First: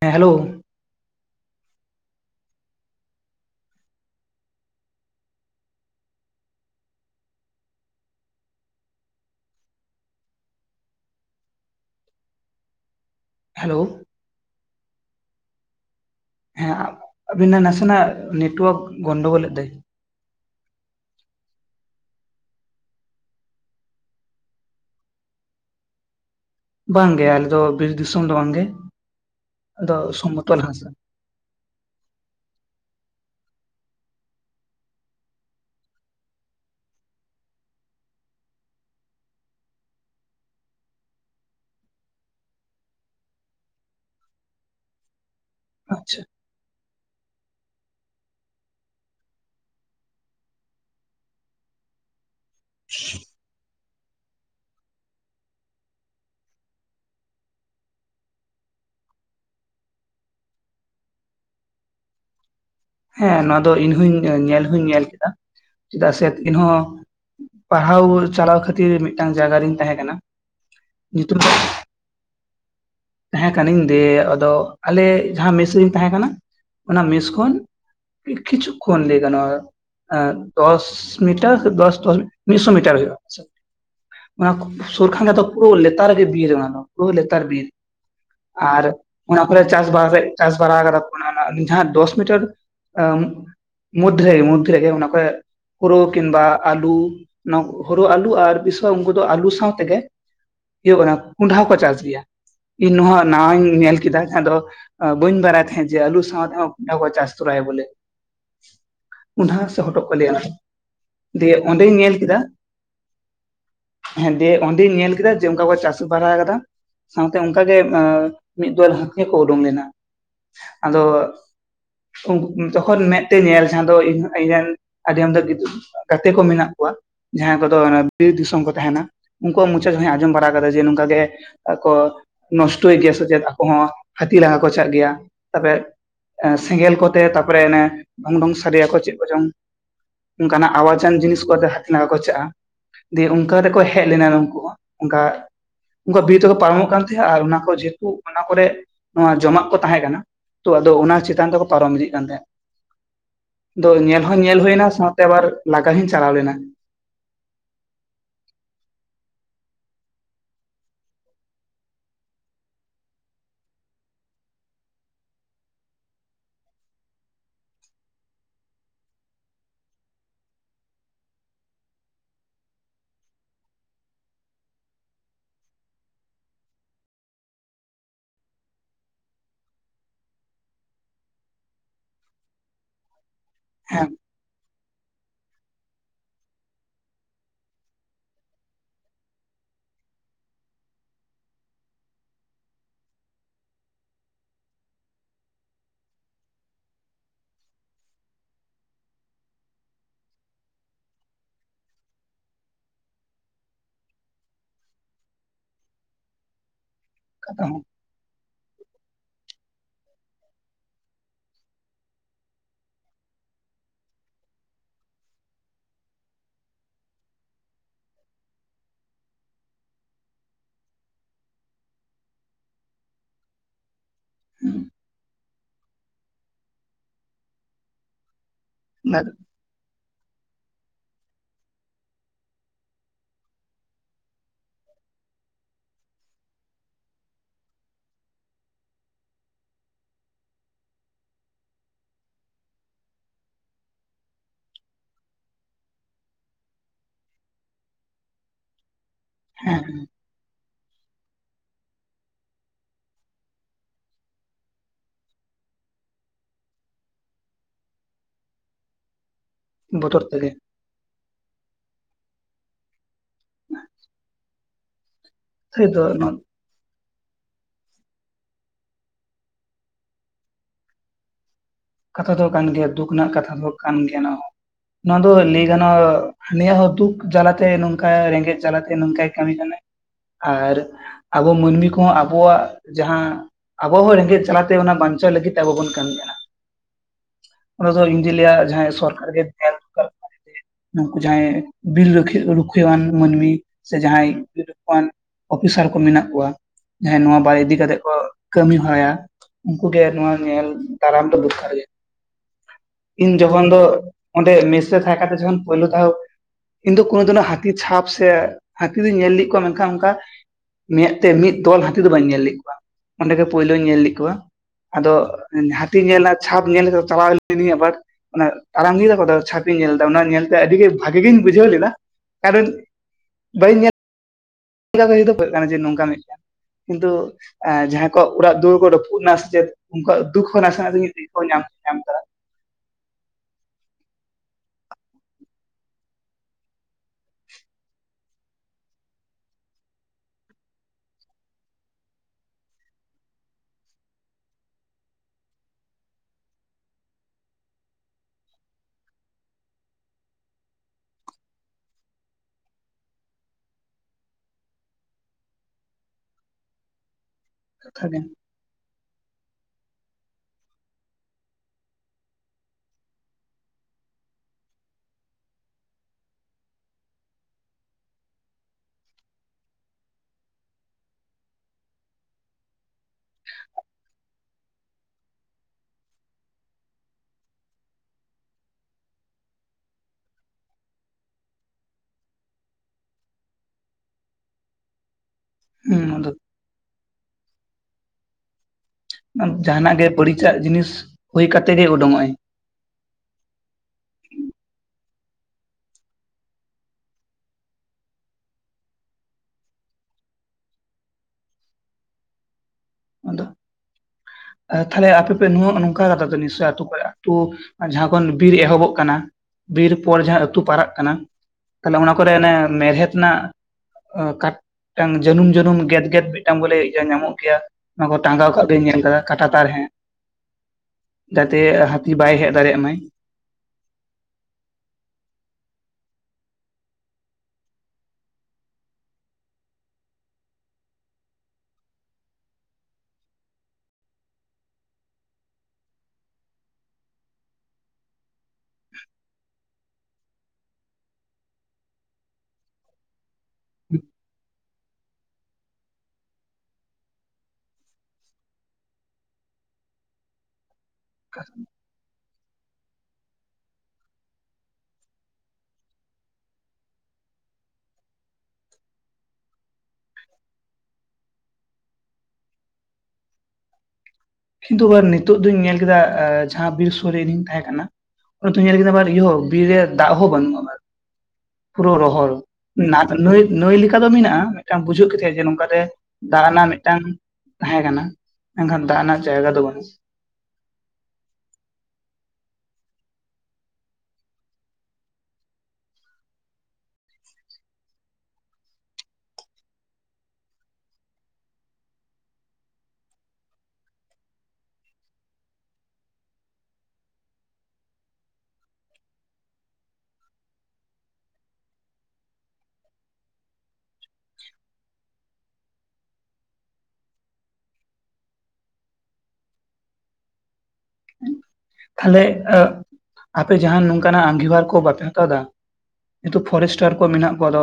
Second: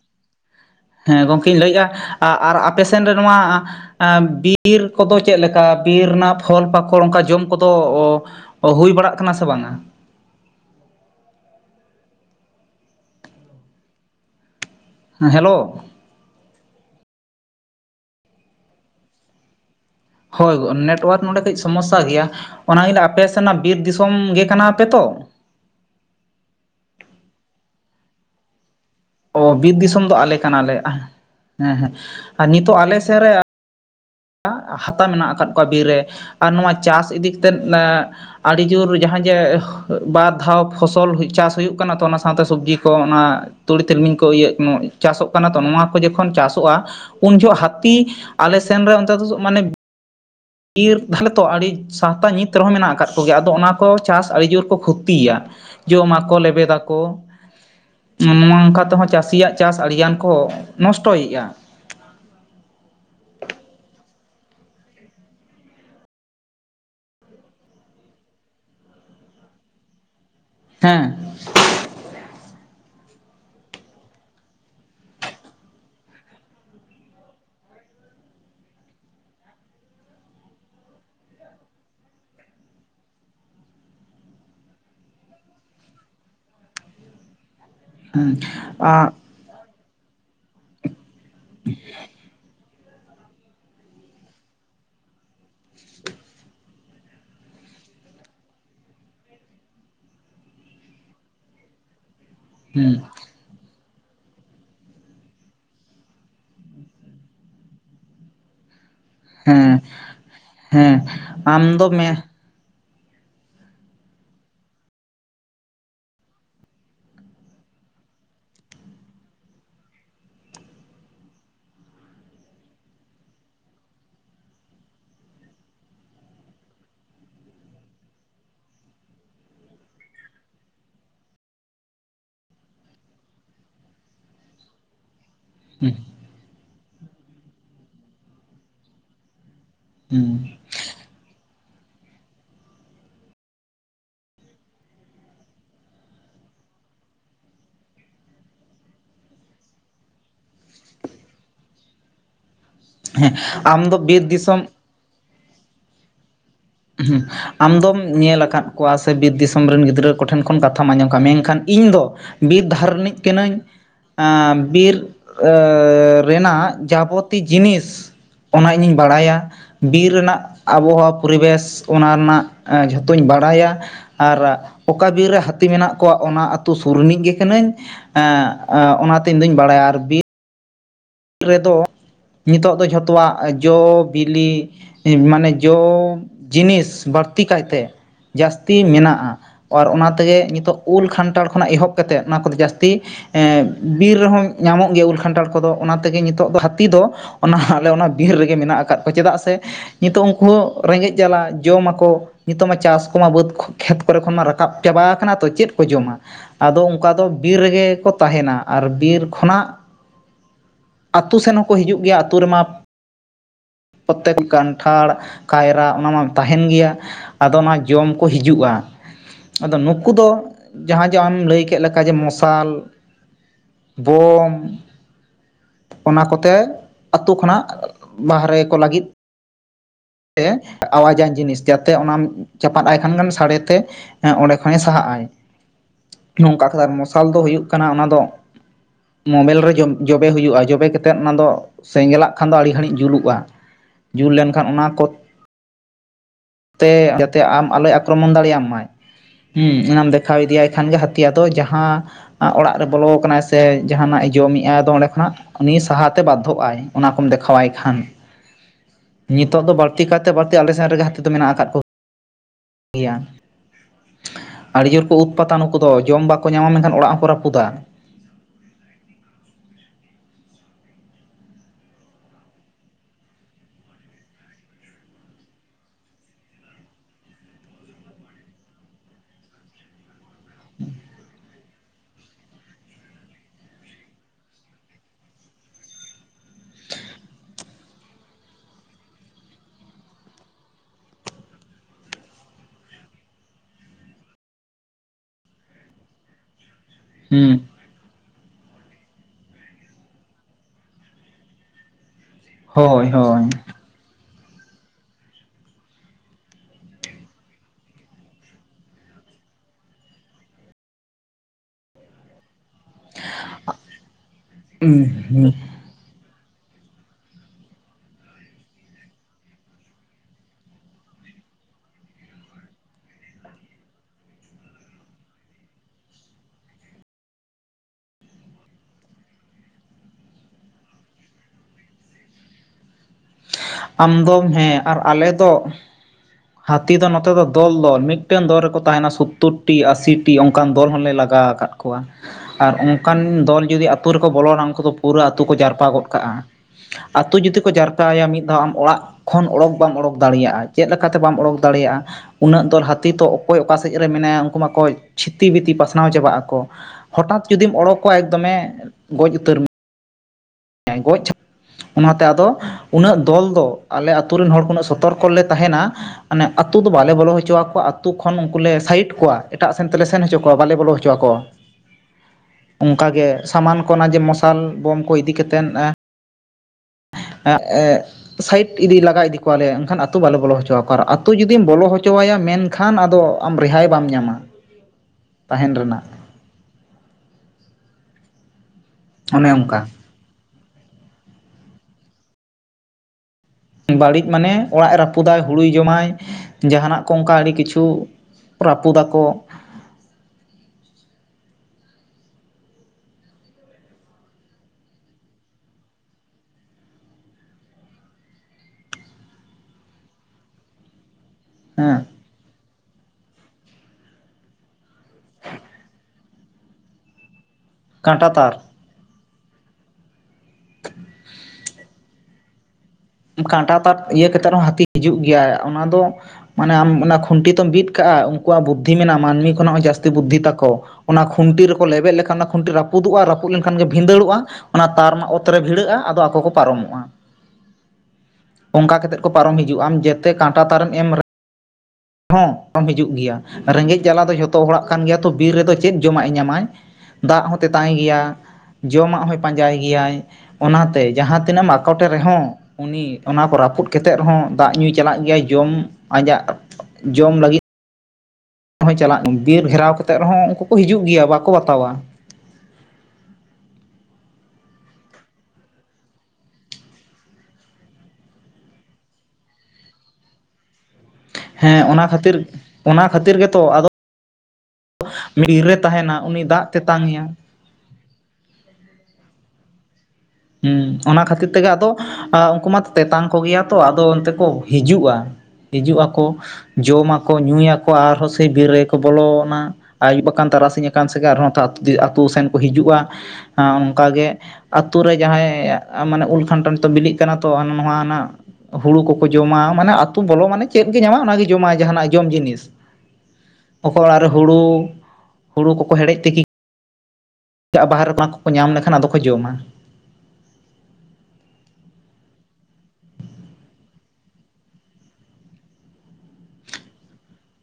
ᱦᱮᱸ ᱦᱮᱞᱳ ᱦᱮᱸ ᱜᱚᱢᱠᱮᱧ ᱞᱟᱹᱭᱮᱜᱼᱟ ᱟᱨ ᱟᱯᱮ ᱥᱮᱱ ᱨᱮ ᱱᱚᱣᱟ ᱵᱤᱨ ᱠᱚᱫᱚ ᱪᱮᱫ ᱞᱮᱠᱟ ᱵᱤᱨ ᱨᱮᱱᱟᱜ ᱯᱷᱚᱞ ᱯᱟᱠᱷᱚᱞ ᱚᱱᱠᱟ ᱡᱚᱢ ᱠᱚᱫᱚ ᱚ ᱦᱩᱭ ᱵᱟᱲᱟᱜ ᱠᱟᱱᱟ ᱥᱮ ᱵᱟᱝᱼᱟ ᱦᱮᱞᱳ ᱦᱮᱸ ᱦᱮᱞᱳ ᱦᱮᱸ ᱟᱵᱤᱱ ᱱᱟᱥᱮᱱᱟᱜ ᱱᱮᱴᱣᱟᱨᱠ ᱜᱚᱱᱰᱚ ᱜᱳᱞ ᱞᱮᱫ ᱫᱚᱭ ᱦᱳᱭ ᱜᱚ ᱱᱮᱴᱚᱣᱟᱨᱠ ᱱᱚᱰᱮ ᱠᱟᱹᱡ ᱥᱚᱢᱚᱥᱥᱟ ᱜᱮᱭᱟ ᱚᱱᱟᱜᱤᱧ ᱞᱟ. ᱭ ᱟᱯᱮ ᱥᱮᱱᱟ ᱵᱤᱨ ᱫᱤᱥᱚᱢ ᱜᱮ ᱠᱟᱱᱟᱯᱮ ᱛᱚ ᱵᱟᱝᱜᱮ ᱟᱞᱮ ᱫᱚ ᱵᱤᱨ ᱫᱤᱥᱚᱢ ᱫᱚ ᱵᱟᱝ ᱜᱮ ᱚ ᱵᱤᱨ ᱫᱤᱥᱚᱢ ᱫᱚ ᱟᱞᱮ ᱠᱟᱱᱟᱞᱮ ᱦᱮᱸ ᱦᱮᱸ ᱟᱨ ᱱᱤᱛᱚᱜ ᱟᱞᱮ ᱥᱮᱫ ᱨᱮ ᱦᱟᱛᱟ ᱢᱮᱱᱟᱜ ᱟᱠᱟᱫ ᱠᱚᱣᱟ ᱵᱤᱨ ᱨᱮ ᱟᱨ ᱱᱚᱣᱟ ᱪᱟᱥ ᱤᱫᱤ ᱠᱟᱛᱮᱫ ᱟᱹᱰᱤ ᱡᱩᱨ ᱡᱟᱦᱟᱸ ᱡᱮ ᱵᱟᱨ ᱫᱷᱟᱣ ᱯᱷᱚᱥᱚᱞ ᱪᱟᱥ ᱦᱳᱭᱳᱜ ᱠᱟᱱᱟ ᱛᱚ ᱚᱱᱟ ᱥᱟᱶᱛᱮ ᱥᱚᱵᱽᱡᱤ ᱠᱚ ᱚᱱᱟ ᱛᱩᱲᱤ ᱛᱤᱞᱢᱤᱧ ᱠᱚ ᱤᱭᱟᱹᱜ ᱪᱟᱥᱚᱜ ᱠᱟᱱᱟ ᱛᱚ ᱱᱚᱣᱟ ᱠᱚ ᱟᱪᱪᱷᱟ ᱡᱚᱠᱷᱚᱱ ᱪᱟᱥᱚᱜᱼᱟ ᱩᱱ ᱡᱚᱦᱚᱜ ᱦᱟᱹᱛᱤ ᱟᱞᱮ ᱥᱮᱱ ᱨᱮ ᱚᱱᱛᱮ ᱫᱚ ᱢᱟᱱᱮ ᱵᱤᱨ ᱫᱷᱟᱞᱮ ᱛᱚ ᱟᱹᱰᱤ ᱥᱟᱶᱛᱟ ᱧᱤᱛ ᱨᱮᱦᱚᱸ ᱢᱮᱱᱟᱜ ᱟᱠᱟᱫ ᱠᱚ ᱜᱮᱭᱟ ᱚᱱᱟ ᱠᱚ ᱪᱟᱥ ᱟᱹᱰᱤ ᱡᱳᱨ ᱠᱚ ᱠᱷᱚᱛᱤᱭᱟ ᱡᱚᱢᱟᱠᱚ ᱞᱮᱵᱮᱫᱟᱠᱚ ᱱᱚ [unintelligible] ᱚᱱᱠᱟ ᱛᱮᱦᱚᱸ ᱪᱟᱹᱥᱤᱭᱟᱜ ᱪᱟᱥ ᱟᱹᱰᱤᱜᱟᱱ ᱠᱚ ᱱᱚᱥᱴᱚᱭᱮᱫᱼᱟ ᱦᱮᱸ ᱱᱚᱶᱟ ᱫᱚ ᱤᱧ ᱦᱩᱧ ᱧᱮᱞ ᱦᱩᱧ ᱧᱮᱞ ᱠᱮᱫᱟ ᱪᱮᱫᱟᱜ ᱥᱮ ᱤᱧᱦᱚᱸ ᱯᱟᱲᱦᱟᱣ ᱪᱟᱞᱟᱣ ᱠᱷᱟᱹᱛᱤᱨ ᱢᱤᱫᱴᱟᱝ ᱡᱟᱭᱟᱨᱤᱧ ᱛᱟᱸᱦᱮ ᱠᱟᱱᱟ ᱦᱮᱸ [unintelligible] ᱛᱟᱦᱮᱸ ᱠᱟᱱᱤᱧ ᱫᱤᱭᱮ ᱟᱫᱚ ᱟᱞᱮ ᱡᱟᱦᱟ ᱢᱮᱥ ᱨᱤᱧ ᱛᱟᱸᱦᱮ ᱠᱟᱱᱟ ᱚᱱᱟ ᱢᱮᱥ ᱠᱷᱚᱱ ᱠᱤᱪᱩ ᱠᱷᱚᱱ ᱞᱟᱹᱭ ᱜᱟᱱᱚᱜ-ᱟ ᱮᱸ ᱫᱚᱥ ᱢᱤᱴᱟᱨ ᱥᱮ ᱫᱚᱥ ᱫᱚᱥ ᱢᱤᱫᱥᱚ ᱢᱤᱴᱟᱨ ᱦᱳᱭᱳᱜ-ᱟ ᱚᱱᱟ ᱥᱩᱨ ᱠᱷᱟᱱ ᱜᱮ ᱛᱚ ᱯᱩᱨᱟᱹ ᱞᱮᱛᱟᱨ ᱜᱮ ᱵᱤᱨ ᱢᱮᱱᱟᱜᱼᱟ ᱯᱩᱨᱟᱹ ᱞᱮᱛᱟᱨ ᱵᱤᱨ ᱦᱩᱸ ᱟᱨ ᱟᱜ ᱚᱱᱟ ᱠᱚᱨᱮ ᱪᱟᱥ ᱵᱟᱥᱮ ᱪᱟᱥ ᱵᱟᱲᱟ ᱠᱟᱫᱟ ᱡᱟᱦᱟᱸ ᱫᱚᱥ ᱢᱤᱴᱟᱨ ᱢᱚᱫᱫᱷᱮ ᱨᱮᱜᱮ ᱢᱚᱫᱫᱷ ᱨᱮᱜᱮ ᱚᱱᱟ ᱠᱚ ᱦᱩᱲᱩ ᱠᱤᱢᱵᱟ ᱟᱹᱞᱩ ᱦᱩᱲᱩ ᱟᱞᱩ ᱟᱨ ᱛᱤᱥ ᱦᱚᱸᱩᱱᱠᱩ ᱫᱚ ᱟᱞᱩ ᱥᱟᱶᱛᱮᱜᱮ ᱦᱩᱭᱩᱜ ᱠᱟᱱᱟ ᱠᱚᱸᱰᱷᱟ ᱠᱚ ᱪᱟᱥ ᱜᱮᱭᱟ ᱤᱧ ᱱᱚᱣᱟ ᱱᱟᱣᱟᱧ ᱧᱮᱞ ᱠᱮᱫᱟ ᱫᱚ ᱵᱟᱹᱧ ᱵᱟᱲᱟᱭ ᱛᱟᱦᱮᱸᱜ ᱡᱮ ᱟᱞᱩ ᱥᱟᱶᱛᱮᱦᱚᱸ ᱠᱚᱸᱰᱷᱟ ᱠᱚ ᱪᱟᱥ ᱛᱚᱨᱟᱭᱟ ᱵᱚᱞᱮ [inaudible] ᱠᱚᱸᱰᱷᱟ ᱦᱮᱸ ᱥᱮ ᱦᱚᱴᱚᱜ ᱠᱚ ᱞᱟᱹᱭᱟ ᱚᱱᱟ ᱫᱚ ᱦᱮᱸ ᱫᱤᱭᱮ ᱟᱢ ᱫᱚ ᱚᱸᱰᱮᱧ ᱢᱮ ᱧᱮᱞ ᱠᱮᱫᱟ ᱦᱮᱸ ᱫᱤᱭᱮ ᱚᱸᱰᱮᱧ ᱧᱮᱞ ᱠᱮᱫᱟ ᱡᱮ ᱚᱱᱠᱟ ᱠᱚ ᱪᱟᱥ ᱵᱟᱲᱟ ᱟᱠᱟᱫᱟ ᱚᱱᱛᱮ ᱚᱱᱠᱟ ᱜᱮ ᱮ ᱢᱤᱫ ᱵᱟᱹᱫᱽ ᱦᱟᱹᱛᱤ ᱠᱚ ᱳᱰᱳᱸᱜ ᱞᱮᱱᱟ ᱟᱫᱚ ᱩᱱ ᱡᱚᱠᱷᱚᱱ ᱢᱮᱫ ᱛᱮ ᱧᱮᱞ ᱡᱟᱸᱦᱟᱫᱚ ᱤᱧ ᱤᱧ ᱨᱮᱱ ᱟᱹᱰᱤ ᱟᱢᱫᱟ ᱜᱮ ᱜᱟᱛᱮ ᱠᱚ ᱢᱮᱱᱟᱜ ᱠᱚᱣᱟ ᱡᱟᱦᱟᱸᱭ ᱠᱚᱫᱚ ᱵᱤᱨ ᱫᱤᱥᱚᱢ ᱠᱚ ᱛᱟᱦᱮᱱᱟ ᱩᱱᱠᱩᱣᱟᱜ ᱢᱚᱪᱟ ᱡᱟᱦᱟᱧ ᱟᱸᱡᱚᱢ ᱵᱟᱲᱟ ᱠᱟᱫᱟ ᱡᱮ ᱱᱚᱝᱠᱟ ᱜᱮ ᱟᱠᱚ ᱱᱚᱥᱴᱚᱭ ᱜᱮᱭᱟ ᱥᱮ ᱟᱪᱮᱫ ᱟᱠᱚ ᱦᱚᱸ ᱦᱟᱹᱛᱤ ᱞᱟᱜᱟ ᱠᱚ ᱪᱟᱜ ᱜᱮᱭᱟ ᱛᱟᱯᱮ ᱦᱩᱸ ᱥᱮᱸᱜᱮᱞ ᱠᱚᱛᱮ ᱛᱟᱨᱯᱚᱨᱮ ᱚᱱᱮ ᱰᱚᱝᱰᱷᱚᱝ ᱥᱟᱰᱮᱭᱟ ᱠᱚ ᱪᱮᱫ ᱠᱚ ᱪᱚᱝ ᱦᱩᱸ ᱚᱱᱠᱟᱱᱟᱜ ᱟᱣᱟᱡᱟᱱ ᱡᱤᱱᱤᱥ ᱠᱚᱛᱮ ᱦᱟᱹᱛᱤ ᱞᱟᱜᱟ ᱠᱚ ᱪᱟᱜᱼᱟ ᱫᱤᱭᱮ ᱚᱱᱠᱟ ᱛᱮᱠᱚ ᱦᱮᱡ ᱞᱮᱱᱟ ᱱᱩᱠᱩ ᱦᱚᱸᱚᱱᱠᱟ ᱩᱱᱠᱩ ᱵᱤᱨ ᱛᱮᱠᱚ ᱯᱟᱨᱚᱢᱚᱜ ᱠᱟᱱ ᱛᱮ ᱟᱨ ᱚᱱᱟ ᱠᱚ ᱡᱮᱦᱮᱛᱩ ᱚᱱᱟ ᱠᱚᱨᱮ ᱱᱚᱶᱟ ᱡᱚᱢᱟᱜ ᱠᱚ ᱛᱟᱦᱮ ᱠᱟᱱᱟ ᱛᱚ ᱟᱫᱚ ᱚᱱᱟ ᱪᱮᱛᱟᱱ ᱛᱮᱠᱚ ᱯᱟᱨᱚᱢ ᱤᱫᱤᱜ ᱠᱟᱱ ᱛᱟᱦᱮᱸᱫ ᱦᱮᱸ ᱟᱢ ᱟᱫᱚ ᱫᱚ ᱧᱮᱞ ᱵᱤᱨ ᱦᱚᱸ ᱧᱮᱞ ᱫᱤᱥᱚᱢ ᱦᱩᱭᱱᱟ ᱥᱟᱶᱛᱮ ᱟᱵᱟᱨ ᱞᱟᱜᱟ ᱦᱩᱧ ᱪᱟᱞᱟᱣ ᱞᱮᱱᱟ ᱦᱩᱸ ᱟᱢᱫᱢ ᱧᱮᱞ ᱟᱠᱟᱫ ᱠᱚᱣᱟ ᱥᱮ ᱵᱤᱨ ᱫᱤᱥᱚᱢ ᱨᱮᱱ ᱜᱤᱫᱽᱨᱟᱹ ᱠᱚᱴᱷᱮᱱ ᱠᱷᱚᱱ ᱠᱟᱛᱷᱟᱢ ᱟᱸᱡᱚᱢ ᱠᱟᱜᱼᱟ, ᱢᱮᱱᱠᱷᱟᱱ ᱤᱧ ᱫᱚ ᱵᱤᱨ ᱫᱷᱟᱨᱮ ᱨᱤᱱᱤᱡ ᱠᱟᱹᱱᱟᱹᱧ᱾ ᱮᱸᱻ ᱵᱤᱨ ᱨᱮᱱᱟᱜ ᱡᱟᱵᱚᱛᱤ ᱡᱤᱱᱤᱥ ᱚᱱᱟ ᱤᱧᱤᱧ ᱵᱟᱲᱟᱭᱟ ᱵᱤᱨ ᱨᱮᱱᱟᱜ ᱟᱵᱚᱦᱟᱣᱟ ᱯᱚᱨᱤᱵᱮᱥ ᱚᱱᱟ ᱨᱮᱱᱟᱜ ᱡᱷᱚᱛᱚᱧ ᱵᱟᱲᱟᱭᱟ᱾ ᱟᱨ ᱚᱠᱟ ᱵᱤᱨ ᱨᱮ ᱦᱟᱹᱛᱤ ᱢᱮᱱᱟᱜ ᱠᱚᱣᱟ, ᱚᱱᱟ ᱟᱹᱛᱩ ᱥᱩᱨ ᱨᱤᱱᱤᱡ ᱜᱮ ᱠᱟᱹᱱᱟᱹᱧ᱾ ᱮᱸᱜ ᱚᱱᱟᱛᱮ ᱤᱧ ᱫᱩᱧ ᱵᱟᱲᱟᱭᱟ ᱟᱨ ᱵᱤᱨ ᱨᱮᱫᱚ ᱱᱤᱛᱚᱜ ᱫᱚ ᱡᱷᱚᱛᱚᱣᱟᱜ ᱡᱚ ᱦᱮᱸ ᱵᱤᱞᱤ ᱢᱟᱱᱮ ᱡᱚ ᱡᱤᱱᱤᱥ ᱵᱟᱹᱲᱛᱤ ᱠᱟᱭᱛᱮ ᱡᱟᱹᱥᱛᱤ ᱢᱮᱱᱟᱜᱼᱟ᱾ ᱟᱨ ᱚᱱᱟ ᱛᱮᱜᱮ ᱱᱤᱛᱚᱜ ᱩᱞ ᱠᱷᱟᱱᱴᱷᱟᱲ ᱠᱷᱚᱱᱟᱜ ᱮᱦᱚᱵ ᱠᱟᱛᱮᱫ ᱚᱱᱟ ᱠᱚᱫᱚ ᱡᱟᱹᱥᱛᱤ ᱮᱸᱻ ᱵᱤᱨ ᱨᱮᱦᱚᱸ ᱧᱟᱢᱚᱜ ᱜᱮᱭᱟ ᱩᱞ ᱠᱷᱟᱱᱴᱷᱟᱲ ᱠᱚᱫᱚ᱾ ᱚᱱᱟ ᱛᱮᱜᱮ ᱱᱤᱛᱚᱜ ᱫᱚ ᱦᱟᱹᱛᱤ ᱫᱚ ᱚᱱᱟ ᱟᱞᱮ ᱚᱱᱟ ᱵᱤᱨ ᱨᱮᱜᱮ ᱢᱮᱱᱟᱜ ᱟᱠᱟᱫ ᱠᱚᱣᱟ ᱪᱮᱫᱟᱜ ᱥᱮ ᱱᱤᱛᱚᱜ ᱩᱱᱠᱩ ᱦᱚᱸ ᱨᱮᱸᱜᱮᱡ ᱡᱟᱞᱟ ᱡᱚᱢ ᱟᱠᱚ ᱱᱤᱛᱚᱜ ᱢᱟ ᱪᱟᱥ ᱠᱚᱢᱟ ᱵᱟᱹᱫᱽ ᱠᱷᱮᱛ ᱠᱚᱨᱮ ᱠᱷᱚᱱ ᱢᱟ ᱨᱟᱠᱟᱵ ᱪᱟᱵᱟ ᱠᱟᱱᱟ ᱛᱚ ᱪᱮᱫ ᱠᱚ ᱡᱚᱢᱟ? ᱟᱫᱚ ᱚᱝᱠᱟ ᱫᱚ ᱵᱤᱨ ᱠᱟᱛᱷᱟ ᱦᱚᱸ ᱨᱮᱜᱮ ᱠᱚ ᱛᱟᱦᱮᱱᱟ ᱟᱨ ᱵᱤᱨ ᱠᱷᱚᱱᱟᱜ ᱟᱹᱛᱩ ᱥᱮᱱ ᱦᱚᱸᱠᱚ ᱦᱤᱡᱩᱜ ᱜᱮᱭᱟᱼᱟ, ᱟᱹᱛᱩ ᱨᱮ ᱢᱟ ᱯᱨᱚᱛᱛᱮᱠ ᱠᱟᱱᱴᱷᱟᱲ ᱠᱟᱭᱨᱟ, ᱚᱱᱟ ᱢᱟ ᱛᱟᱦᱮᱱ ᱜᱮᱭᱟ᱾ ᱟᱫᱚ ᱚᱱᱟ ᱡᱚᱢ ᱠᱚ ᱦᱤᱡᱩᱜᱼᱟ᱾ ᱟᱫᱚ ᱱᱩᱠᱩ ᱫᱚ ᱡᱟᱦᱟᱸ ᱡᱮ ᱟᱢᱮᱢ ᱞᱟᱹᱭ ᱠᱮᱫ ᱞᱮᱠᱟ ᱡᱮ ᱢᱚᱥᱟᱞ ᱵᱳᱢ ᱚᱱᱟ ᱠᱚᱛᱮ ᱟᱹᱛᱩ ᱠᱷᱚᱱᱟᱜ ᱵᱟᱦᱨᱮ ᱠᱚ ᱞᱟᱹᱜᱤᱫ ᱦᱮᱸ ᱛᱮ ᱟᱣᱟᱡᱟᱱ ᱡᱤᱱᱤᱥ ᱡᱟᱛᱮ ᱚᱱᱟᱢ ᱪᱟᱯᱟᱫ ᱟᱭ ᱠᱷᱟᱱ ᱥᱟᱰᱮ ᱛᱮ ᱮᱸᱻ ᱚᱸᱰᱮ ᱠᱷᱚᱱᱮ ᱥᱟᱦᱟᱜᱼᱟᱭ᱾ ᱱᱚᱝᱠᱟ [unintelligible] ᱢᱚᱥᱟᱞ ᱫᱚ ᱦᱩᱭᱩᱜ ᱠᱟᱱᱟ ᱚᱱᱟ ᱫᱚ ᱢᱳᱵᱮᱞ ᱨᱮ ᱡᱚᱢ ᱡᱚᱵᱮ ᱦᱩᱭᱩᱜᱼᱟ, ᱡᱚᱵᱮ ᱠᱟᱛᱮᱫ ᱚᱱᱟ ᱫᱚ ᱥᱮᱸᱜᱮᱞᱟᱜ ᱠᱷᱟᱱ ᱫᱚ ᱟᱹᱰᱤ ᱜᱷᱟᱹᱲᱤᱡ ᱡᱩᱞᱩᱜᱼᱟ᱾ ᱡᱩᱞ ᱞᱮᱱᱠᱷᱟᱱ ᱚᱱᱟ ᱠᱚ ᱛᱮ ᱡᱟᱛᱮ ᱟᱢ ᱟᱞᱚᱭ ᱟᱠᱨᱚᱢᱚᱱ ᱫᱟᱲᱮᱭᱟᱢ ᱢᱟᱭ ᱦᱩᱸ ᱚᱱᱟᱢ ᱫᱮᱠ ᱫᱮᱠᱷᱟᱣ ᱤᱫᱤᱭᱟᱭ ᱠᱷᱟᱱ ᱜᱮ ᱦᱟᱹᱛᱤᱭᱟ ᱫᱚ ᱡᱟᱦᱟᱸ ᱚᱲᱟᱜ ᱨᱮ ᱵᱚᱞᱚ ᱟᱠᱟᱱᱟᱭ ᱥᱮ ᱡᱟᱦᱟᱱᱟᱜᱼᱮ ᱡᱚᱢᱮᱜᱼᱟ ᱛᱚ ᱚᱸᱰᱮ ᱠᱷᱚᱱᱟᱜ ᱩᱱᱤ ᱥᱟᱦᱟᱛᱮ ᱵᱟᱫᱽᱫᱷᱚᱜ ᱟᱭ ᱚᱱᱟᱠᱢ ᱫᱮᱠᱷᱟᱣᱟᱭ ᱠᱷᱟᱱ᱾ ᱱᱤᱛᱚᱜ ᱫᱚ ᱵᱟᱹᱲᱛᱤ ᱵᱚᱛᱚᱨ ᱠᱟᱭᱛᱮ ᱛᱮᱜᱮ ᱵᱟᱹᱲᱛᱤ ᱟᱞᱮ ᱥᱮᱱ ᱨᱮᱜᱮ ᱦᱟᱹᱛᱤ ᱫᱚ ᱢᱮᱱᱟᱜ ᱟᱠᱟᱫ ᱠᱚ ᱜᱮᱭᱟ, ᱟᱹᱰᱤ ᱡᱳᱨ ᱠᱚ ᱩᱛᱯᱟᱛᱟ ᱱᱩᱠᱩ ᱫᱚ ᱡᱚᱢ ᱵᱟᱠᱚ ᱧᱟᱢᱟ ᱢᱮᱱᱠᱷᱟᱱ ᱚᱲᱟᱜ ᱦᱚᱸᱠᱚ ᱨᱟᱹᱯᱩᱫᱟ᱾ ᱠᱟᱛᱷᱟ ᱫᱚ ᱠᱟᱱ ᱜᱮᱭᱟ, ᱫᱩᱠ ᱨᱮᱱᱟᱜ ᱠᱟᱛᱷᱟ ᱫᱚ ᱠᱟᱱ ᱜᱮᱭᱟ ᱚᱱᱟ ᱦᱚᱸ ᱱᱚᱣᱟ ᱫᱚ ᱞᱟᱹᱭ ᱜᱟᱱᱚᱜᱼᱟ ᱱᱚᱣᱟ ᱦᱚᱸ ᱫᱩᱠ ᱡᱟᱞᱟᱛᱮ ᱱᱚᱝᱠᱟ ᱨᱮᱸᱜᱮᱡ ᱡᱟᱞᱟᱛᱮ ᱱᱚᱝᱠᱟᱭ ᱠᱟᱹᱢᱤ ᱠᱟᱱᱟᱭ᱾ [inaudible] ᱟᱨ [unintelligible] ᱟᱵᱚ ᱢᱟᱹᱱᱢᱤ ᱠᱚᱦᱚᱸ ᱟᱵᱚᱣᱟᱜ ᱡᱟᱦᱟᱸ ᱟᱵᱚ ᱦᱚᱸ ᱨᱮᱸᱜᱮᱡ ᱡᱟᱞᱟᱛᱮ ᱚᱱᱟ ᱵᱟᱧᱪᱟᱣ ᱞᱟᱹᱜᱤᱫ ᱛᱮ ᱟᱵᱚ ᱵᱚᱱ ᱠᱟᱹᱢᱤ ᱠᱟᱱᱟ᱾ ᱚᱱᱟ ᱫᱚ ᱤᱧ ᱫᱩᱧ ᱞᱟᱹᱭᱟ ᱡᱟᱦᱟᱸᱭ ᱥᱚᱨᱠᱟᱨ ᱜᱮ ᱫᱷᱮᱭᱟᱱ ᱫᱚᱨᱠᱟᱨ ᱠᱟᱱᱟ᱾ ᱱᱩᱠᱩ ᱡᱟᱦᱟᱸᱭ ᱵᱤᱨ ᱨᱩᱠᱷ ᱨᱩᱠᱭᱟᱹᱣᱟᱱ ᱢᱟᱹᱱᱢᱤ ᱥᱮ ᱡᱟᱦᱟᱸᱭ [unintelligible] ᱚᱯᱤᱥᱟᱨ ᱠᱚ ᱢᱮᱱᱟᱜ ᱠᱚᱣᱟ᱾ ᱡᱟᱦᱟᱸᱭ ᱱᱚᱣᱟ ᱵᱟᱭ ᱦᱩᱸ ᱤᱫᱤ ᱠᱟᱛᱮᱜ ᱠᱚ ᱠᱟᱹᱢᱤ ᱦᱚᱨᱟᱭᱟ ᱩᱱᱠᱩᱜᱮ ᱱᱚᱣᱟ ᱧᱮᱞ ᱫᱟᱨᱟᱢ ᱫᱚ ᱫᱚᱨ ᱦᱳᱭ [unintelligible] ᱤᱧ ᱦᱳᱭ ᱡᱚᱠᱷᱚᱱ ᱫᱚ ᱚᱸᱰᱮ ᱢᱮᱥ ᱨᱮ ᱛᱟᱦᱮᱸ ᱠᱟᱛᱮᱫ ᱡᱚᱠᱷᱚᱱ ᱯᱳᱭᱞᱳ ᱫᱷᱟᱣ ᱤᱧ ᱫᱚ ᱠᱳᱱᱳ ᱫᱤᱱᱳ ᱦᱟᱹᱛᱤ ᱪᱷᱟᱯ ᱥᱮ ᱦᱟᱹᱛᱤ ᱫᱚᱧ ᱧᱮᱞ ᱞᱮᱫ ᱠᱚᱣᱟ ᱢᱮᱱᱠᱷᱟᱱ ᱚᱱᱠᱟ ᱢᱮᱸᱫ ᱛᱮ ᱢᱤᱫ ᱫᱚᱞ ᱦᱟᱹᱛᱤ ᱫᱚ ᱵᱟᱹᱧ ᱧᱮᱞ ᱞᱮᱫ ᱠᱚᱣᱟ᱾ ᱚᱸᱰᱮᱜᱮ ᱯᱳᱭᱞᱳᱧ ᱧᱮᱞ ᱞᱮᱫ ᱠᱚᱣᱟ ᱟᱫᱚ ᱦᱟᱛᱤ ᱧᱮᱞ ᱪᱷᱟᱯ ᱧᱮᱞ ᱠᱚ ᱪᱟᱞᱟᱣ ᱞᱤᱱᱤᱧ ᱟᱵᱟᱨ ᱚᱱᱟ ᱛᱟᱲᱟᱢ ᱤᱫᱤᱭ ᱫᱟᱠᱚ ᱪᱷᱟᱯᱤᱧ ᱧᱮᱞ ᱞᱮᱫᱟ, ᱚᱱᱟ ᱧᱮᱞᱛᱮ ᱟᱹᱰᱤ ᱵᱷᱟᱜᱮ ᱜᱤᱧ ᱵᱩᱡᱷᱟᱹᱣ ᱞᱮᱫᱟ᱾ ᱠᱟᱨᱚᱱ ᱵᱟᱹᱧ ᱧᱮᱞ [unintelligible] ᱦᱩᱭᱩᱜ ᱠᱟᱱᱟ ᱡᱮ ᱱᱚᱝᱠᱟ ᱢᱤᱫᱴᱟᱝ ᱠᱤᱱᱛᱩ ᱮᱸᱻ ᱡᱟᱦᱟᱸᱭ ᱠᱚᱣᱟᱜ ᱚᱲᱟᱜ ᱫᱩᱣᱟᱹᱨ ᱠᱚ ᱨᱟᱹᱯᱩᱫ ᱱᱟ ᱥᱮᱪᱮᱫ ᱩᱱᱠᱩᱣᱟᱜ ᱫᱩᱠ ᱦᱚᱸ ᱱᱟᱥᱮᱱᱟᱜ ᱛᱮ ᱫᱚ ᱧᱟᱢ ᱟᱠᱟᱫᱟ᱾ ᱟᱢᱫᱚᱢ ᱦᱮᱸ, ᱟᱨ ᱟᱞᱮ ᱫᱚ ᱦᱟᱹᱛᱤ ᱫᱚ ᱱᱚᱛᱮ ᱫᱚ ᱫᱚᱞ ᱫᱚᱞ, ᱢᱤᱫᱴᱟᱹᱝ ᱫᱚᱞ ᱨᱮᱠᱚ ᱛᱟᱦᱮᱸᱱᱟ ᱥᱩᱛᱛᱩᱨ ᱴᱤ ᱟᱹᱥᱥᱤ ᱴᱤ ᱚᱱᱠᱟᱱ ᱫᱚᱞ ᱦᱚᱸᱞᱮ ᱞᱟᱜᱟ ᱟᱠᱟᱫ ᱠᱚᱣᱟ᱾ ᱟᱨ ᱚᱱᱠᱟᱱ ᱫᱚᱞ ᱡᱩᱫᱤ ᱟᱹᱛᱩ ᱨᱮᱠᱚ ᱵᱚᱞᱚᱱᱟ ᱩᱱᱠᱩ ᱫᱚ ᱯᱩᱨᱟᱹ ᱟᱹᱛᱩ ᱠᱚ ᱡᱟᱨᱯᱟ ᱜᱚᱫ ᱠᱟᱜᱼᱟ᱾ ᱟᱹᱛᱩ ᱡᱩᱫᱤ ᱠᱚ ᱡᱟᱨᱠᱟᱣᱮᱭᱟ ᱢᱤᱫ ᱫᱷᱟᱣ ᱟᱢ ᱚᱲᱟᱜ ᱠᱷᱚᱱ ᱚᱲᱳᱠ ᱵᱟᱢ ᱚᱲᱳᱠ ᱫᱟᱲᱮᱭᱟᱜᱼᱟ ᱾ ᱪᱮᱫ ᱞᱮ ᱠᱟᱛᱮ ᱵᱟᱢ ᱚᱲᱚᱠ ᱫᱟᱲᱮᱭᱟᱜᱼᱟ᱾ ᱩᱱᱟᱹᱜ ᱫᱚᱞ ᱦᱟᱹᱛᱤ ᱛᱚ ᱾ ᱚᱠᱚᱭ ᱚᱠᱟ ᱥᱮᱫ ᱨᱮ ᱢᱮᱱᱟᱭᱟ ᱩᱱᱠᱩ ᱢᱟᱠᱚ ᱪᱷᱤᱛᱤ ᱵᱤᱛᱤ ᱯᱟᱥᱱᱟᱣ ᱪᱟᱵᱟᱜ ᱟᱠᱚ᱾ ᱦᱚᱴᱟᱛ ᱡᱩᱫᱤᱢ ᱠᱟᱛᱷᱟ ᱚᱲᱚᱠᱚᱜᱼᱟ ᱜᱮ ᱮᱠᱫᱚᱢᱮ ᱜᱚᱡ ᱩᱛᱟᱹᱨ ᱢᱮ ᱦᱮᱸ ᱜᱚᱪᱷ [unintelligible] ᱚᱱᱟᱛᱮ ᱟᱫᱚ ᱩᱱᱟᱹᱜ ᱫᱚᱞ ᱫᱚ ᱟᱞᱮ ᱟᱹᱛᱩ ᱨᱤᱱ ᱦᱚᱲ ᱠᱚ ᱩᱱᱟᱹᱜ ᱥᱚᱛᱚᱨᱠᱚ ᱞᱮ ᱛᱟᱦᱮᱱᱟ ᱢᱟᱱᱮ ᱟᱹᱛᱩ ᱫᱚ ᱵᱟᱞᱮ ᱵᱚᱞᱚ ᱦᱚᱪᱚᱣᱟᱠᱚᱣᱟ, ᱟᱹᱛᱩ ᱠᱷᱚᱱ ᱩᱱᱠᱩᱞᱮ ᱥᱟᱭᱤᱰ ᱠᱚᱣᱟ ᱾ ᱮᱴᱟᱜ ᱥᱮᱱ ᱛᱮᱞᱮ ᱥᱮᱱ ᱦᱚᱪᱚ ᱠᱚᱣᱟ ᱵᱟᱞᱮ ᱵᱚᱞᱚ ᱦᱚᱪᱚᱣᱟᱠᱚᱣᱟ᱾ ᱚᱱᱠᱟ ᱜᱮ ᱥᱟᱢᱟᱱ ᱠᱚᱱᱟ ᱡᱮ ᱢᱚᱥᱟᱞ ᱵᱳᱢ ᱠᱚ ᱤᱫᱤ ᱠᱟᱛ ᱮᱱ ᱮ [inaudible] ᱟᱸ ᱮ ᱾ ᱥᱟᱭᱤᱰ ᱤᱫᱤ ᱞᱟᱜᱟ ᱤᱫᱤ ᱠᱚᱣᱟᱞᱮ ᱾ᱮᱱᱠᱷᱟᱱ ᱟᱹᱛᱩ ᱵᱟᱞᱮ ᱵᱚᱞᱚ ᱦᱚᱪᱚᱣᱟᱠᱚᱣᱟ᱾ ᱟᱨ ᱟᱹᱛᱩ ᱡᱩᱫᱤᱢ ᱵᱚᱞᱚ ᱦᱚᱪᱚᱣᱟᱭᱟ ᱢᱮᱱ ᱠᱷᱟᱱ ᱟᱫᱚ ᱟᱢ ᱨᱮᱦᱟᱭ ᱵᱟᱢ ᱧᱟᱢᱟ, ᱛᱟᱦᱮᱸᱱ ᱨᱮᱱᱟᱜ᱾ ᱦᱩᱸ ᱟᱫᱚ ᱩᱱ ᱚᱱᱮ ᱚᱱᱠᱟ ᱡᱟᱦᱱᱟᱜ ᱜᱮ ᱯᱚᱲᱤᱪᱟᱜ ᱡᱤᱱᱤᱥ ᱦᱩᱭ ᱠᱟᱛᱮ ᱜᱮ ᱩᱵᱩᱝᱚᱜᱼᱟᱹᱧ ᱾ ᱵᱟᱹᱲᱤᱡ ᱢᱟᱱᱮ ᱚᱲᱟᱜᱼᱮ ᱨᱟᱹᱯᱩᱫᱟᱭ, ᱦᱩᱲᱩᱭ ᱡᱚᱢᱟᱭ ᱡᱟᱦᱟᱱᱟᱜ ᱠᱚ ᱚᱱᱠᱟ ᱟᱹᱰᱤ ᱠᱤᱪᱷᱩ᱾ ᱨᱟᱹᱯᱩᱫᱟᱠᱚ᱾ ᱟᱫᱚ [inaudible] ᱟᱹ ᱛᱟᱦᱞᱮ ᱟᱹᱛᱩ ᱯᱮ ᱱᱚᱜᱼᱚ ᱱᱚᱝᱠᱟ ᱠᱟᱫᱟ ᱛᱚ ᱱᱤᱥᱟᱹ ᱟᱹᱛᱩ ᱠᱚᱨᱮ ᱟᱹᱛᱩ ᱡᱟᱦᱟᱸ ᱠᱷᱚᱱ ᱵᱤᱨ ᱮᱦᱚᱵᱚᱜ ᱠᱟᱱᱟ, ᱵᱤᱨ ᱯᱚᱨ ᱡᱟᱦᱟᱸ ᱟᱹᱛᱩ ᱯᱟᱨᱟᱜ ᱠᱟᱱᱟ᱾ ᱛᱟᱦᱞᱮ ᱦᱮᱸ ᱚᱱᱟ ᱠᱚᱨᱮ ᱚᱱᱮ ᱢᱮᱬᱦᱮᱫ ᱨᱮᱱᱟᱜ ᱠᱟᱴ ᱴᱟᱝ ᱡᱟᱹᱱᱩᱢ ᱡᱟᱹᱱᱩᱢ ᱜᱮᱫ ᱜᱮᱫ ᱢᱤᱫᱴᱟᱝ ᱵᱚᱞᱮ ᱤᱭᱟᱹ ᱧᱟᱢᱚᱜ ᱜᱮᱭᱟ ᱚᱱᱟ ᱠᱚ ᱠᱟᱸᱴᱟ ᱴᱟᱸᱜᱟᱣ ᱛᱟᱨ ᱠᱟᱜ ᱵᱤᱱ ᱧᱮᱞ ᱫᱟ ᱠᱟᱴᱟ ᱛᱟᱨ ᱦᱮᱸ᱾ [inaudible] ᱡᱟᱛᱮ ᱦᱟᱹᱛᱤ ᱵᱟᱭ ᱦᱮᱡ ᱫᱟᱲᱮᱭᱟᱜ ᱢᱟᱭ᱾ ᱠᱟᱸᱴᱟ ᱛᱟᱨ ᱤᱭᱟᱹ ᱠᱟᱛᱮᱫ ᱨᱮᱦᱚᱸ ᱦᱟᱹᱛᱤ ᱦᱤᱡᱩᱜ ᱜᱮᱭᱟᱭ ᱾ ᱚᱱᱟ ᱫᱚ ᱢᱟᱱᱮ ᱟᱢ ᱚᱱᱟ ᱠᱷᱩᱱᱴᱤ ᱛᱚᱢ ᱵᱤᱫ ᱠᱟᱜᱼᱟ ᱾ ᱩᱱᱠᱩᱣᱟᱜ ᱵᱩᱫᱽᱫᱷᱤ ᱢᱮᱱᱟᱜᱼᱟ ᱢᱟᱹᱱᱢᱤ ᱠᱷᱚᱱᱟᱜ ᱦᱚᱸ ᱡᱟᱹᱥᱛᱤ ᱵᱩᱫᱽᱫᱷᱤ ᱛᱟᱠᱚ᱾ ᱚᱱᱟ ᱠᱷᱩᱱᱴᱤ ᱨᱮᱠᱚ ᱞᱮᱵᱮᱫ ᱞᱮᱠᱷᱟᱱ ᱚᱱᱟ ᱠᱷᱩᱱᱴᱤ ᱨᱟᱹᱯᱩᱫᱚᱜᱼᱟ, ᱨᱟᱹᱯᱩᱫ ᱞᱮᱱᱠᱷᱟᱱ ᱜᱮ ᱵᱷᱤᱱᱫᱟᱹᱲᱚᱜᱼᱟ᱾ ᱚᱱᱟ ᱛᱟᱨ ᱢᱟ ᱚᱛ ᱨᱮ ᱵᱷᱤᱲᱟᱹᱜᱼᱟ᱾ ᱟᱫᱚ ᱟᱠᱚ ᱠᱚ ᱯᱟᱨᱚᱢᱚᱜᱼᱟ᱾ ᱚᱱᱠᱟ ᱠᱟᱛᱮᱫ ᱠᱚ ᱯᱟᱨᱚᱢ ᱦᱤᱡᱩᱜᱼᱟ᱾ ᱟᱢ ᱡᱮᱛᱮ ᱠᱟᱸᱴᱟ ᱛᱟᱨᱮᱢ ᱮᱢ ᱨᱮ ᱦᱚᱸ [inaudible] ᱦᱚᱸ ᱦᱤᱡᱩᱜ ᱜᱮᱭᱟ ᱾ ᱨᱮᱸᱜᱮᱡ ᱡᱟᱞᱟ ᱫᱚ ᱡᱚᱛᱚ ᱦᱚᱲᱟᱜ ᱠᱟᱱ ᱜᱮᱭᱟ ᱛᱚ, ᱵᱤᱨ ᱨᱮᱫᱚ ᱪᱮᱫ ᱡᱚᱢᱟᱜᱼᱮ ᱧᱟᱢᱟᱭ? ᱫᱟᱜ ᱦᱚᱸ ᱛᱮᱛᱟᱝ-ᱮ ᱜᱮᱭᱟ, ᱡᱚᱢᱟᱜ ᱦᱚᱸᱭ ᱯᱟᱸᱡᱟᱭ ᱜᱮᱭᱟᱭ ᱚᱱᱟᱛᱮ ᱡᱟᱦᱟᱸ ᱛᱤᱱᱟᱹᱜ ᱮᱢ ᱟᱠᱚᱴᱮ ᱨᱮᱦᱚᱸ ᱩᱱᱤ ᱚᱱᱟ ᱠᱚ ᱨᱟᱹᱯᱩᱫ ᱠᱮᱛᱮᱫ ᱨᱮᱦᱚᱸ ᱫᱟᱜ ᱧᱩᱭ ᱪᱟᱞᱟᱜ ᱜᱮᱭᱟᱭ ᱡᱚᱢ ᱟᱡᱟᱜ ᱡᱚᱢ ᱞᱟᱹᱜᱤᱫ᱾ ᱦᱚᱭ ᱪᱟᱞᱟᱜ [inaudible] ᱵᱤᱨ ᱜᱷᱮᱨᱟᱣ ᱠᱟᱛᱮᱫ ᱨᱮᱦᱚᱸ ᱩᱱᱠᱩ ᱠᱚ ᱦᱤᱡᱩᱜ ᱜᱮᱭᱟ ᱵᱟᱠᱚ ᱵᱟᱛᱟᱣᱟ᱾ ᱠᱤᱱᱛᱩ ᱟᱨ ᱱᱤᱛᱚᱜ ᱫᱚᱧ ᱧᱮᱞ ᱠᱮᱫᱟ ᱟᱹ ᱡᱟᱦᱟᱸ ᱵᱤᱨ ᱥᱩᱨ ᱨᱮ ᱤᱧᱤᱧ ᱛᱟᱦᱮᱸ ᱠᱟᱱᱟ ᱾ ᱚᱱᱮ ᱛᱩᱧ ᱧᱮᱞ ᱠᱮᱫᱟ ᱵᱟᱨ ᱤᱭᱟᱹ ᱦᱚ ᱵᱤᱨ ᱨᱮ ᱫᱟᱜ ᱦᱚᱸ ᱵᱟᱹᱱᱩᱜ-ᱟ᱾ ᱵᱟᱨ ᱦᱮᱸ ᱯᱩᱨᱟᱹ ᱚᱱᱟ ᱨᱚᱦᱚᱲ᱾ ᱠᱷᱟᱹᱛᱤᱨ ᱱᱟᱠ ᱚᱱᱟ ᱠᱷᱟᱹᱛᱤᱨ ᱱᱩᱭ, ᱜᱮᱛᱚ ᱱᱩᱭ ᱟᱫᱚ ᱞᱮᱠᱟ ᱫᱚ ᱢᱮᱱᱟᱜᱼᱟ ᱢᱤᱫᱴᱟᱝ ᱵᱩᱡᱷᱟᱹᱜ ᱠᱟᱛᱮᱫ ᱡᱮ ᱵᱤᱨ ᱱᱚᱝᱠᱟ ᱛᱮ ᱨᱮ ᱛᱟᱦᱮᱱᱟ ᱫᱟᱜ ᱩᱱᱤ ᱨᱮᱱᱟᱜ ᱢᱤᱫᱴᱟᱝ ᱛᱮᱛᱟᱝ ᱮᱭᱟ ᱛᱟᱦᱮᱸ ᱠᱟᱱᱟ᱾ ᱢᱮᱱᱠᱷᱟᱱ ᱫᱟᱜ ᱨᱮᱱᱟᱜ ᱡᱟᱭᱜᱟ ᱫᱚ ᱵᱟᱹᱱᱩᱜᱼᱟ ᱾ ᱦᱮᱸ ᱚᱱᱟ ᱠᱷᱟᱹᱛᱤᱨ ᱛᱮᱜᱮ ᱟᱫᱚ ᱟᱸ ᱩᱱᱠᱩ ᱢᱟ ᱛᱮᱛᱟᱝ ᱠᱚᱜᱮᱭᱟ ᱛᱚ, ᱟᱫᱚ ᱚᱱᱛᱮ ᱠᱚ ᱦᱤᱡᱩᱜᱼᱟ᱾ ᱦᱤᱡᱩᱜ ᱟᱠᱚ, ᱡᱚᱢᱟ ᱠᱚ, ᱧᱩᱭᱟ ᱠᱚ ᱟᱨᱦᱚᱸ ᱥᱮᱭ ᱵᱤᱨ ᱨᱮᱜᱮ ᱠᱚ ᱵᱚᱞᱚᱱᱟ᱾ ᱟᱹᱭᱩᱵ ᱟᱠᱟᱱ ᱛᱟᱨᱟᱥᱤᱧ ᱟᱠᱟᱱ ᱥᱮᱜᱮ ᱟᱨᱦᱚᱸ ᱛᱷᱟᱜ ᱛᱩ ᱟᱹᱛᱩ ᱥᱮᱱ ᱠᱚ ᱦᱤᱡᱩᱜᱼᱟ᱾ ᱦᱟᱸ ᱚᱱᱠᱟ ᱜᱮ ᱾ ᱟᱹᱛ ᱟᱹᱛᱩ ᱨᱮ ᱡᱟᱦᱟᱸᱭ ᱢᱟᱱᱮ ᱩᱞ ᱠᱷᱟᱱᱴᱟᱲ ᱱᱤᱛᱚᱜ ᱵᱤᱞᱤᱜ ᱠᱟᱱᱟ ᱛᱚ᱾ ᱱᱚᱣᱟ ᱱᱷᱟᱜ ᱦᱩᱲᱩ ᱠᱚᱠᱚ ᱡᱚᱢᱟ᱾ ᱢᱟᱱᱮ ᱟᱛᱩ ᱵᱚᱞᱚ ᱢᱟᱱᱮ ᱪᱮᱫ ᱜᱮ ᱧᱟᱢᱟᱭ ᱚᱱᱟ ᱜᱮ ᱡᱚᱢᱟᱭ ᱡᱟᱦᱟᱱᱟᱜ ᱡᱚᱢ ᱡᱤᱱᱤᱥ᱾ ᱚᱠᱚᱭ ᱚᱲᱟᱜ ᱨᱮ ᱦᱳᱲᱳ, ᱦᱳᱲᱳ ᱠᱚᱠᱚ ᱦᱮᱲᱮᱡ ᱛᱤᱠᱤ ᱪᱟᱜᱼᱟ᱾ ᱵᱟᱦᱟᱨ ᱨᱮ ᱚᱱᱟ ᱠᱚᱠᱚ ᱧᱟᱢ ᱞᱮᱠᱷᱟᱱ ᱟᱫᱚ ᱠᱚ ᱡᱚᱢᱟ᱾ ᱛᱟᱦᱞᱮ ᱟᱹᱜ ᱟᱯᱮ ᱡᱟᱦᱟᱱ ᱱᱚᱝᱠᱟᱱᱟᱜ ᱟᱸᱜᱤᱵᱦᱟᱨ ᱠᱚ ᱵᱟᱯᱮ ᱦᱟᱛᱟᱣ ᱫᱟ᱾ ᱱᱤᱛᱚᱜ ᱯᱷᱚᱨᱮᱥᱴᱟᱨ ᱠᱚ ᱢᱮᱱᱟᱜ ᱠᱚᱣᱟ ᱫᱚ᱾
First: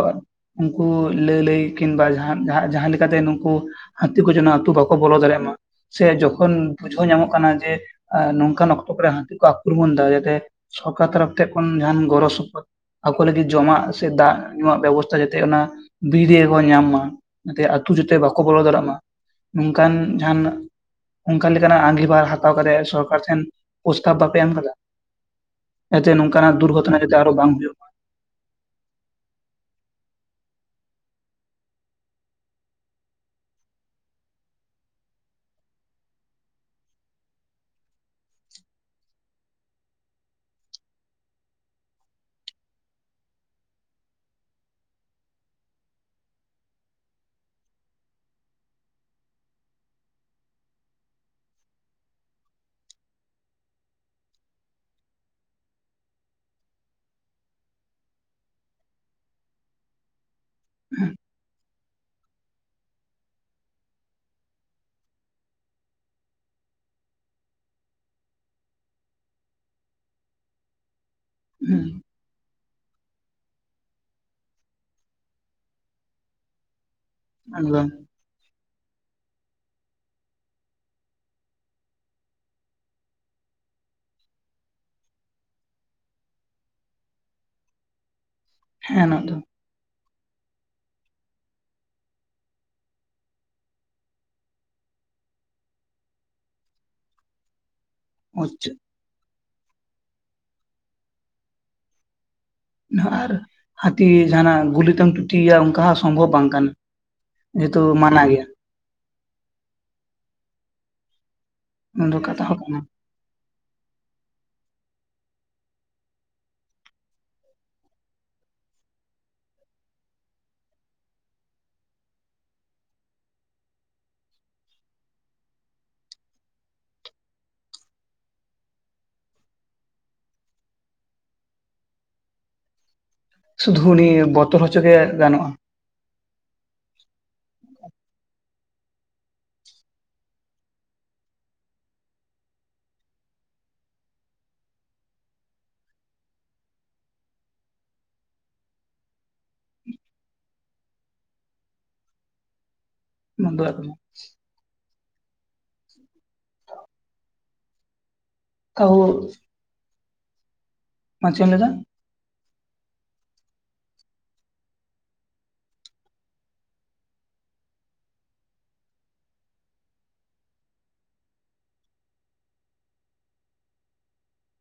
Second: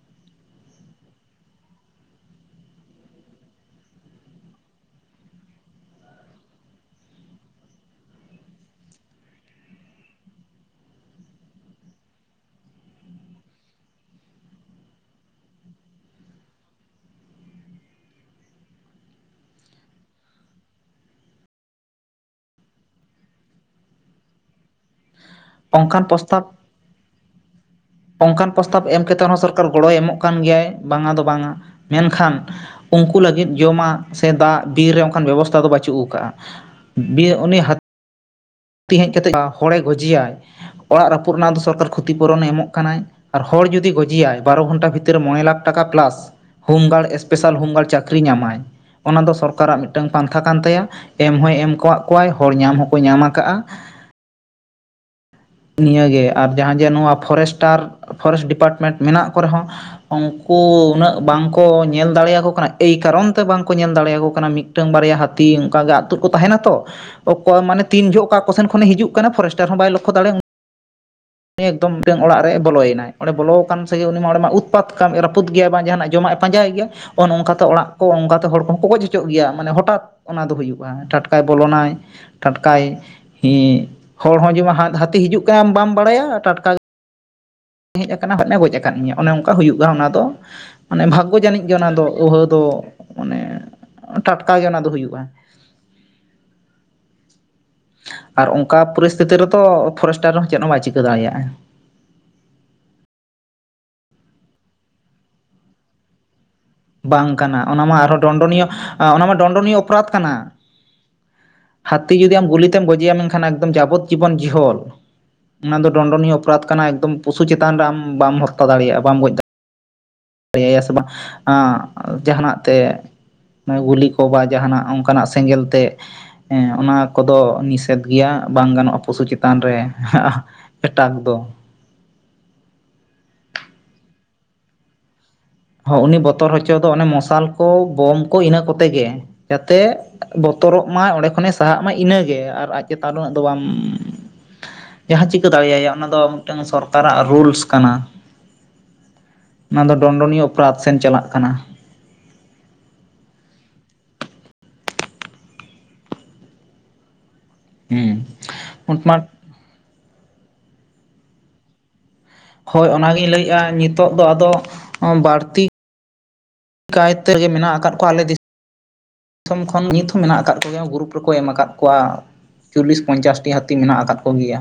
ᱩᱱᱠᱩ ᱞᱟᱹ ᱞᱟᱹᱭ ᱠᱤᱱ ᱵᱟ ᱡᱟᱦᱟᱸᱱ ᱡᱟᱦᱟᱸ-ᱡᱟᱦᱟᱸ ᱞᱮᱠᱟᱛᱮ ᱱᱩᱠᱩ ᱦᱟᱹᱛᱤ ᱠᱚ ᱡᱚᱱᱟ ᱟᱹᱛᱩ ᱵᱟᱠᱚ ᱵᱚᱞᱚ ᱫᱟᱲᱮᱭᱟᱜ ᱢᱟ᱾ ᱥᱮ ᱡᱚᱠᱷᱚᱱ ᱵᱩᱡᱷᱟᱹᱣ ᱧᱟᱢᱚᱜ ᱠᱟᱱᱟ ᱡᱮ ᱮᱸ ᱱᱚᱝᱠᱟᱱ ᱚᱠ ᱚᱠᱟᱨᱮ ᱦᱟᱹᱛᱤ ᱠᱚ ᱟᱠᱨᱚᱢᱚᱱᱫᱟ ᱡᱟᱛᱮ ᱥᱚᱨᱠᱟᱨ ᱛᱟᱨᱟᱯᱷ ᱛᱮ ᱠᱷᱚᱱ ᱡᱟᱦᱟᱱ ᱜᱚᱲᱚ ᱥᱚᱯᱚᱦᱚᱫ᱾ ᱟᱠᱚ ᱞᱟᱹᱜᱤᱫ ᱡᱚᱢᱟᱜ ᱥᱮ ᱫᱟᱜ ᱧᱩᱣᱟᱜ ᱵᱮᱵᱚᱥᱛᱷᱟ ᱡᱮᱛᱮ ᱚᱱᱟ ᱵᱤᱨ ᱨᱮᱜᱮᱠᱚ ᱧᱟᱢ ᱢᱟ᱾ ᱚᱱᱟᱛᱮ ᱟᱛᱳ ᱡᱟᱛᱮ ᱵᱟᱠᱚ ᱵᱚᱞᱚ ᱫᱟᱲᱮᱭᱟᱜ ᱢᱟ ᱱᱚᱝᱠᱟᱱ ᱡᱟᱦᱟᱱᱟᱜ ᱚᱱᱠᱟ ᱞᱮᱠᱟᱱᱟᱜ ᱟᱸᱜᱤᱵᱷᱟᱨ ᱦᱟᱛᱟᱣ ᱠᱟᱛᱮᱫ ᱥᱚᱨᱠᱟᱨ ᱴᱷᱮᱱ ᱯᱨᱚᱥᱛᱟᱵ ᱵᱟᱯᱮ ᱮᱢ ᱟᱠᱟᱫᱟ ᱚᱱᱠᱟᱱ ᱡᱟᱛᱮ ᱯᱨᱚᱥᱛᱟᱵ ᱱᱚᱝᱠᱟᱱᱟᱜ ᱫᱩᱨᱜᱷᱚᱴᱚᱱᱟ ᱡᱟᱛᱮ ᱟᱨᱚ ᱵᱟᱝ ᱦᱩᱭᱩᱜ ᱢᱟ ᱚᱱᱠᱟᱱ ᱯᱨᱚᱥᱛᱟᱵ ᱮᱢ ᱠᱟᱛᱮᱫ ᱦᱚᱸ ᱥᱚᱨᱠᱟᱨ ᱜᱚᱲᱚᱭ ᱮᱢᱚᱜ ᱠᱟᱱ ᱜᱮᱭᱟᱭ ᱵᱟᱝᱟ ᱫᱚ ᱵᱟᱝᱟ ᱢᱮᱱᱠᱷᱟᱱ ᱩᱱᱠᱩ ᱞᱟᱹᱜᱤᱫ ᱡᱚᱢᱟᱜ ᱥᱮ ᱫᱟᱜ ᱵᱤᱨ ᱨᱮ ᱚᱱᱠᱟᱱ ᱵᱮᱵᱚᱥᱛᱷᱟ ᱫᱚ ᱵᱟᱹᱪᱩᱜ ᱟᱠᱟᱟᱜᱼᱟ ᱵ ᱩᱱᱤ ᱦᱟᱛᱤ ᱦᱮᱡ ᱠᱟᱛᱮᱫ ᱦᱚᱲᱮ ᱜᱚᱡᱮᱟᱭ ᱚᱲᱟᱜ ᱨᱟᱹᱯᱩᱫ ᱨᱮᱱᱟᱜ ᱫᱚ ᱥᱚᱨᱠᱟᱨ ᱠᱷᱚᱛᱤᱯᱩᱨᱩᱨᱚᱱᱮ ᱮᱢᱚᱜ ᱠᱟᱱᱟᱭ ᱟᱨ ᱦᱚᱲ ᱡᱩᱫᱤ ᱜᱚᱡᱤᱭᱟᱭ ᱵᱟᱨᱚ ᱜᱷᱚᱱᱴᱟ ᱵᱷᱤᱛᱤᱨ ᱢᱚᱬᱮ ᱞᱟᱠᱷ ᱴᱟᱠᱟ ᱯᱞᱟᱥ ᱦᱳᱢᱜᱟᱨᱰ ᱮᱥᱯᱮᱥᱟᱞ ᱦᱳᱢᱜᱟᱨᱰ ᱪᱟᱹᱠᱨᱤ ᱧᱟᱢᱟᱭ ᱚᱱᱟ ᱫᱚ ᱥᱚᱨᱠᱟᱨᱟᱜ ᱢᱤᱫᱴᱟᱝ ᱯᱟᱱᱛᱷᱟ ᱠᱟᱱ ᱛᱟᱭᱟ ᱮᱢ ᱦᱚᱭ ᱮᱢ ᱟᱠᱟᱫ ᱠᱚᱣᱟᱭ ᱦᱚᱲ ᱧᱟᱢ ᱦᱚᱸᱠᱚ ᱧᱟᱢᱟ ᱠᱟᱜᱼᱟ ᱱᱤᱭᱟᱹᱜᱮ ᱟᱨ ᱡᱟᱦᱟᱸ ᱡᱮ ᱱᱚᱣᱟ ᱯᱷᱚᱨᱮᱥᱴᱟᱨ ᱯᱷᱚᱨᱮᱥᱴ ᱰᱤᱯᱟᱨᱴᱢᱮᱱᱴ ᱢᱮᱱᱟᱜ ᱠᱚ ᱨᱮᱦᱚᱸ ᱩᱱᱠᱩ ᱩᱱᱟᱹᱜ ᱵᱟᱝᱠᱚ ᱧᱮᱞ ᱫᱟᱲᱮᱭᱟᱠᱚ ᱠᱟᱱᱟ ᱮᱭ ᱠᱟᱨᱚᱱ ᱛᱮ ᱵᱟᱝᱠᱚ ᱧᱮᱞ ᱫᱟᱲᱮᱭᱟᱠᱚ ᱠᱟᱱᱟ ᱢᱤᱫᱴᱟᱝ ᱵᱟᱨᱭᱟ ᱦᱟᱹᱛᱤ ᱚᱱᱠᱟ ᱜᱮ ᱟᱛᱳ ᱨᱮᱠᱚ ᱛᱟᱦᱮᱱᱟ ᱛᱚ ᱚᱠᱚᱭ ᱢᱟᱱᱮ ᱛᱤᱱ ᱡᱚᱦᱚᱜ ᱚᱠᱟ ᱠᱚ ᱥᱮᱱ ᱠᱷᱚᱱᱮ ᱦᱤᱡᱩᱜ ᱠᱟᱱᱟ ᱯᱷᱚᱨᱮᱥᱴᱟᱨ ᱦᱚᱸ ᱵᱟᱭ ᱞᱚᱠᱠᱷᱚ ᱫᱟᱲᱮ ᱦᱮᱸ ᱮᱠᱫᱚᱢ ᱢᱤᱫᱴᱟᱝ ᱚᱲᱟᱜ ᱨᱮᱭ ᱵᱚᱞᱚᱭᱮᱱᱟᱭ ᱚᱸᱰᱮ ᱵᱚᱞᱚ ᱟᱠᱟᱱ ᱥᱮᱜᱮ ᱩᱱᱤ ᱚᱸᱰᱮ ᱢᱟ ᱩᱛᱯᱟᱛ ᱠᱟᱢᱤ ᱨᱟᱹᱯᱩᱫ ᱜᱮᱭᱟ ᱵᱟᱝ ᱡᱟᱦᱟᱱᱟᱜ ᱡᱚᱢᱟᱜᱼᱭ ᱯᱟᱸᱡᱟᱭ ᱜᱮᱭᱟ ᱚᱱᱮ ᱱᱚᱝᱠᱟᱛᱮ ᱮᱠᱫᱚᱢ ᱚᱲᱟᱜ ᱠᱚ ᱚᱱᱠᱟᱛᱮ ᱦᱚᱲ ᱠᱚ ᱜᱚᱡ ᱦᱚᱪᱚ ᱚᱪᱚᱜ ᱜᱮᱭᱟ ᱢᱟᱱᱮ ᱦᱚᱴᱟᱛ ᱚᱱᱟ ᱫᱚ ᱦᱩᱭᱩᱜᱼᱟ ᱴᱷᱟᱴᱠᱟᱭ ᱵᱚᱞᱚᱱᱟᱭ ᱴᱟᱴᱠᱟᱭ ᱦᱚᱲ ᱦᱚᱸ ᱡᱮᱢᱚᱱ ᱦᱟᱹᱛᱤ ᱦᱤᱡᱩᱜ ᱠᱟᱱᱟ ᱵᱟᱢ ᱵᱟᱲᱟᱭᱟ ᱴᱟᱴᱠᱟ ᱦᱮᱡ ᱟᱠᱟᱱᱟ ᱟᱨ ᱮ ᱜᱚᱡ ᱟᱠᱟᱫ ᱦᱮᱸ ᱢᱮᱭᱟ ᱱᱚᱣᱟ ᱚᱱᱮ ᱫᱚ ᱚᱱᱠᱟ ᱦᱩᱭᱩᱜ ᱚᱱᱟ ᱫᱚ ᱢᱟᱱᱮ ᱵᱷᱟᱜᱽᱜᱚ ᱡᱟᱹᱱᱤᱡ ᱜᱮ ᱚᱱᱟ ᱫᱚ ᱟᱹᱦᱟᱹ ᱫᱚ ᱢᱟᱱᱮ ᱴᱟᱴᱠᱟ ᱜᱮ ᱚᱱᱟ ᱫᱚ ᱦᱩᱭᱩᱜᱼᱟ ᱟᱨ ᱚᱪ ᱚᱱᱠᱟ ᱯᱚᱨᱤᱥᱛᱷᱤᱛᱤ ᱨᱮᱫᱚ ᱯᱷᱚᱨᱮᱥᱴᱟᱨ ᱦᱚᱸ ᱪᱮᱫ ᱦᱚᱸ ᱵᱟᱭ ᱪᱤᱠᱟᱹ ᱫᱟᱲᱮᱭᱟᱜᱼᱟ ᱟᱨ ᱦᱟᱹᱛᱤ ᱡᱟᱦᱟᱸᱱᱟᱜ ᱜᱩᱞᱤ ᱛᱮᱢ ᱴᱩᱴᱤᱭᱮᱭᱟ ᱚᱱᱠᱟ ᱦᱚᱸ ᱥᱚᱢᱵᱷᱚᱵᱽ ᱵᱟᱝ ᱠᱟᱱᱟ ᱵᱟᱝ ᱠᱟᱱᱟ ᱡᱮᱦᱮᱛᱩ ᱚᱱᱟ ᱢᱟ ᱟᱨᱦᱚᱸ ᱢᱟᱱᱟ ᱜᱮᱭᱟ ᱰᱚᱱᱰᱚᱱᱤᱭᱚ ᱚᱱᱟ ᱢᱟ ᱰᱚᱱᱰᱚᱱᱤᱭᱚ ᱚᱯᱨᱟᱫᱷ ᱠᱟᱱᱟ ᱚᱱᱟ ᱦᱟᱹᱛᱤ ᱫᱚ ᱡᱩᱫᱤ ᱠᱟᱛᱷᱟ ᱟᱢ ᱦᱚᱸ ᱠᱟᱱᱟ ᱜᱩᱞᱤᱛᱮᱢ ᱜᱚᱡᱮᱭᱟᱢ ᱢᱮᱱᱠᱷᱟᱱ ᱮᱠᱫᱚᱢ ᱡᱟᱵᱚᱛ ᱡᱤᱵᱚᱱ ᱡᱤᱦᱟᱹᱞ ᱚᱱᱟ ᱫᱚ ᱰᱚᱱᱰᱚᱱᱤᱭᱚ ᱚᱯᱚᱨᱟᱛ ᱠᱟᱱᱟ ᱮᱠᱫᱚᱢ ᱯᱚᱥᱩ ᱪᱮᱛᱟᱱ ᱨᱮ ᱟᱢ ᱵᱟᱢ ᱦᱚᱛᱛᱛᱟ ᱫᱟᱲᱮᱭᱟᱜᱼᱟ ᱫᱟᱲᱮᱭᱟᱜᱼᱟ ᱟᱭᱟ ᱥᱮ ᱵᱟᱝ ᱡᱟᱦᱟᱱᱟᱜ ᱛᱮ ᱜᱩᱞᱤ ᱠᱚ ᱵᱟ ᱡᱟᱦᱟᱱᱟᱜ ᱚᱱᱠᱟᱱᱟᱜ ᱥᱮᱸᱜᱮᱞ ᱛᱮ ᱦᱮᱸ ᱚᱱᱟ ᱠᱚᱫᱚ ᱱᱤᱥᱮᱫ ᱜᱮᱭᱟ ᱵᱟᱝ ᱜᱟᱱᱚᱜᱼᱟ ᱯᱚᱥᱩ ᱪᱮᱛᱟᱱ ᱨᱮ ᱮᱴᱟᱠ ᱫᱚ ᱥᱩᱫᱩ ᱩᱱᱤ ᱵᱚᱛᱚᱨ ᱦᱚᱪᱚ ᱜᱮ ᱜᱟᱱᱚᱜᱼᱟ ᱦᱚᱸ ᱩᱱᱤ ᱵᱚᱛᱚᱨ ᱦᱚᱪᱚ ᱫᱚ ᱚᱱᱮ ᱢᱚᱥᱟᱞ ᱠᱚ ᱵᱳᱢ ᱠᱚ ᱤᱱᱟᱹ ᱠᱚᱛᱮ ᱜᱮ ᱡᱟᱛᱮ ᱵᱚᱛᱚᱨᱚᱜ ᱢᱟᱭ ᱚᱸᱰᱮ ᱠᱷᱚᱱᱮ ᱥᱟᱦᱟᱜ ᱢᱟ ᱤᱱᱟᱹᱜᱮ ᱟᱨ ᱟᱡ ᱪᱮᱛᱟᱱ ᱩᱱᱟᱹ ᱫᱚ ᱵᱟᱢ ᱡᱟᱦᱟᱸ ᱪᱤᱠᱟᱹ ᱫᱟᱲᱮ ᱟᱭᱟᱢ ᱚᱱᱟ ᱫᱚ ᱢᱤᱫᱴᱟᱝ ᱥᱚᱨᱠᱟᱨᱟᱜ ᱨᱩᱞᱥ ᱠᱟᱱᱟ ᱚᱱᱟ ᱫᱚ ᱰᱚᱱᱰᱚᱱᱤᱭᱚ ᱚᱯᱚᱨᱟᱫᱷ ᱥᱮᱱ ᱪᱟᱞᱟᱜ ᱠᱟᱱᱟ ᱢᱚᱱ [unintelligible] ᱦᱮ ᱛᱟᱣ ᱢᱳᱴᱢᱟᱴ ᱪᱮᱫ ᱮᱢ ᱞᱟᱹᱭ ᱮᱫᱟ ᱦᱳᱭ ᱚᱱᱟᱜᱤᱧ ᱞᱟᱹᱭᱮᱫᱼᱟ ᱱᱤᱛᱚᱜ ᱫᱚ ᱟᱫᱚ ᱵᱟᱹᱲᱛᱤ ᱞᱟᱭ ᱛᱮᱜᱮ ᱢᱮᱱᱟᱜ ᱟᱠᱟᱫ ᱠᱚᱣᱟ ᱟᱞᱮ ᱫᱤᱥᱚᱢ ᱠᱷᱚᱱ ᱱᱤᱛ ᱦᱚᱸ ᱢᱮᱱᱟᱜ ᱟᱠᱟᱫ ᱠᱚᱜᱮᱭᱟ ᱜᱨᱩᱨᱩᱯ ᱨᱮᱠᱚ ᱮᱢ ᱟᱠᱟᱫ ᱠᱚᱣᱟ ᱪᱚᱞᱞᱤᱥ ᱯᱚᱧᱪᱟᱥᱴᱤ ᱦᱟᱹᱛᱤ ᱢᱮᱱᱟᱜ ᱟᱠᱟᱫ ᱠᱚᱜᱮᱭᱟ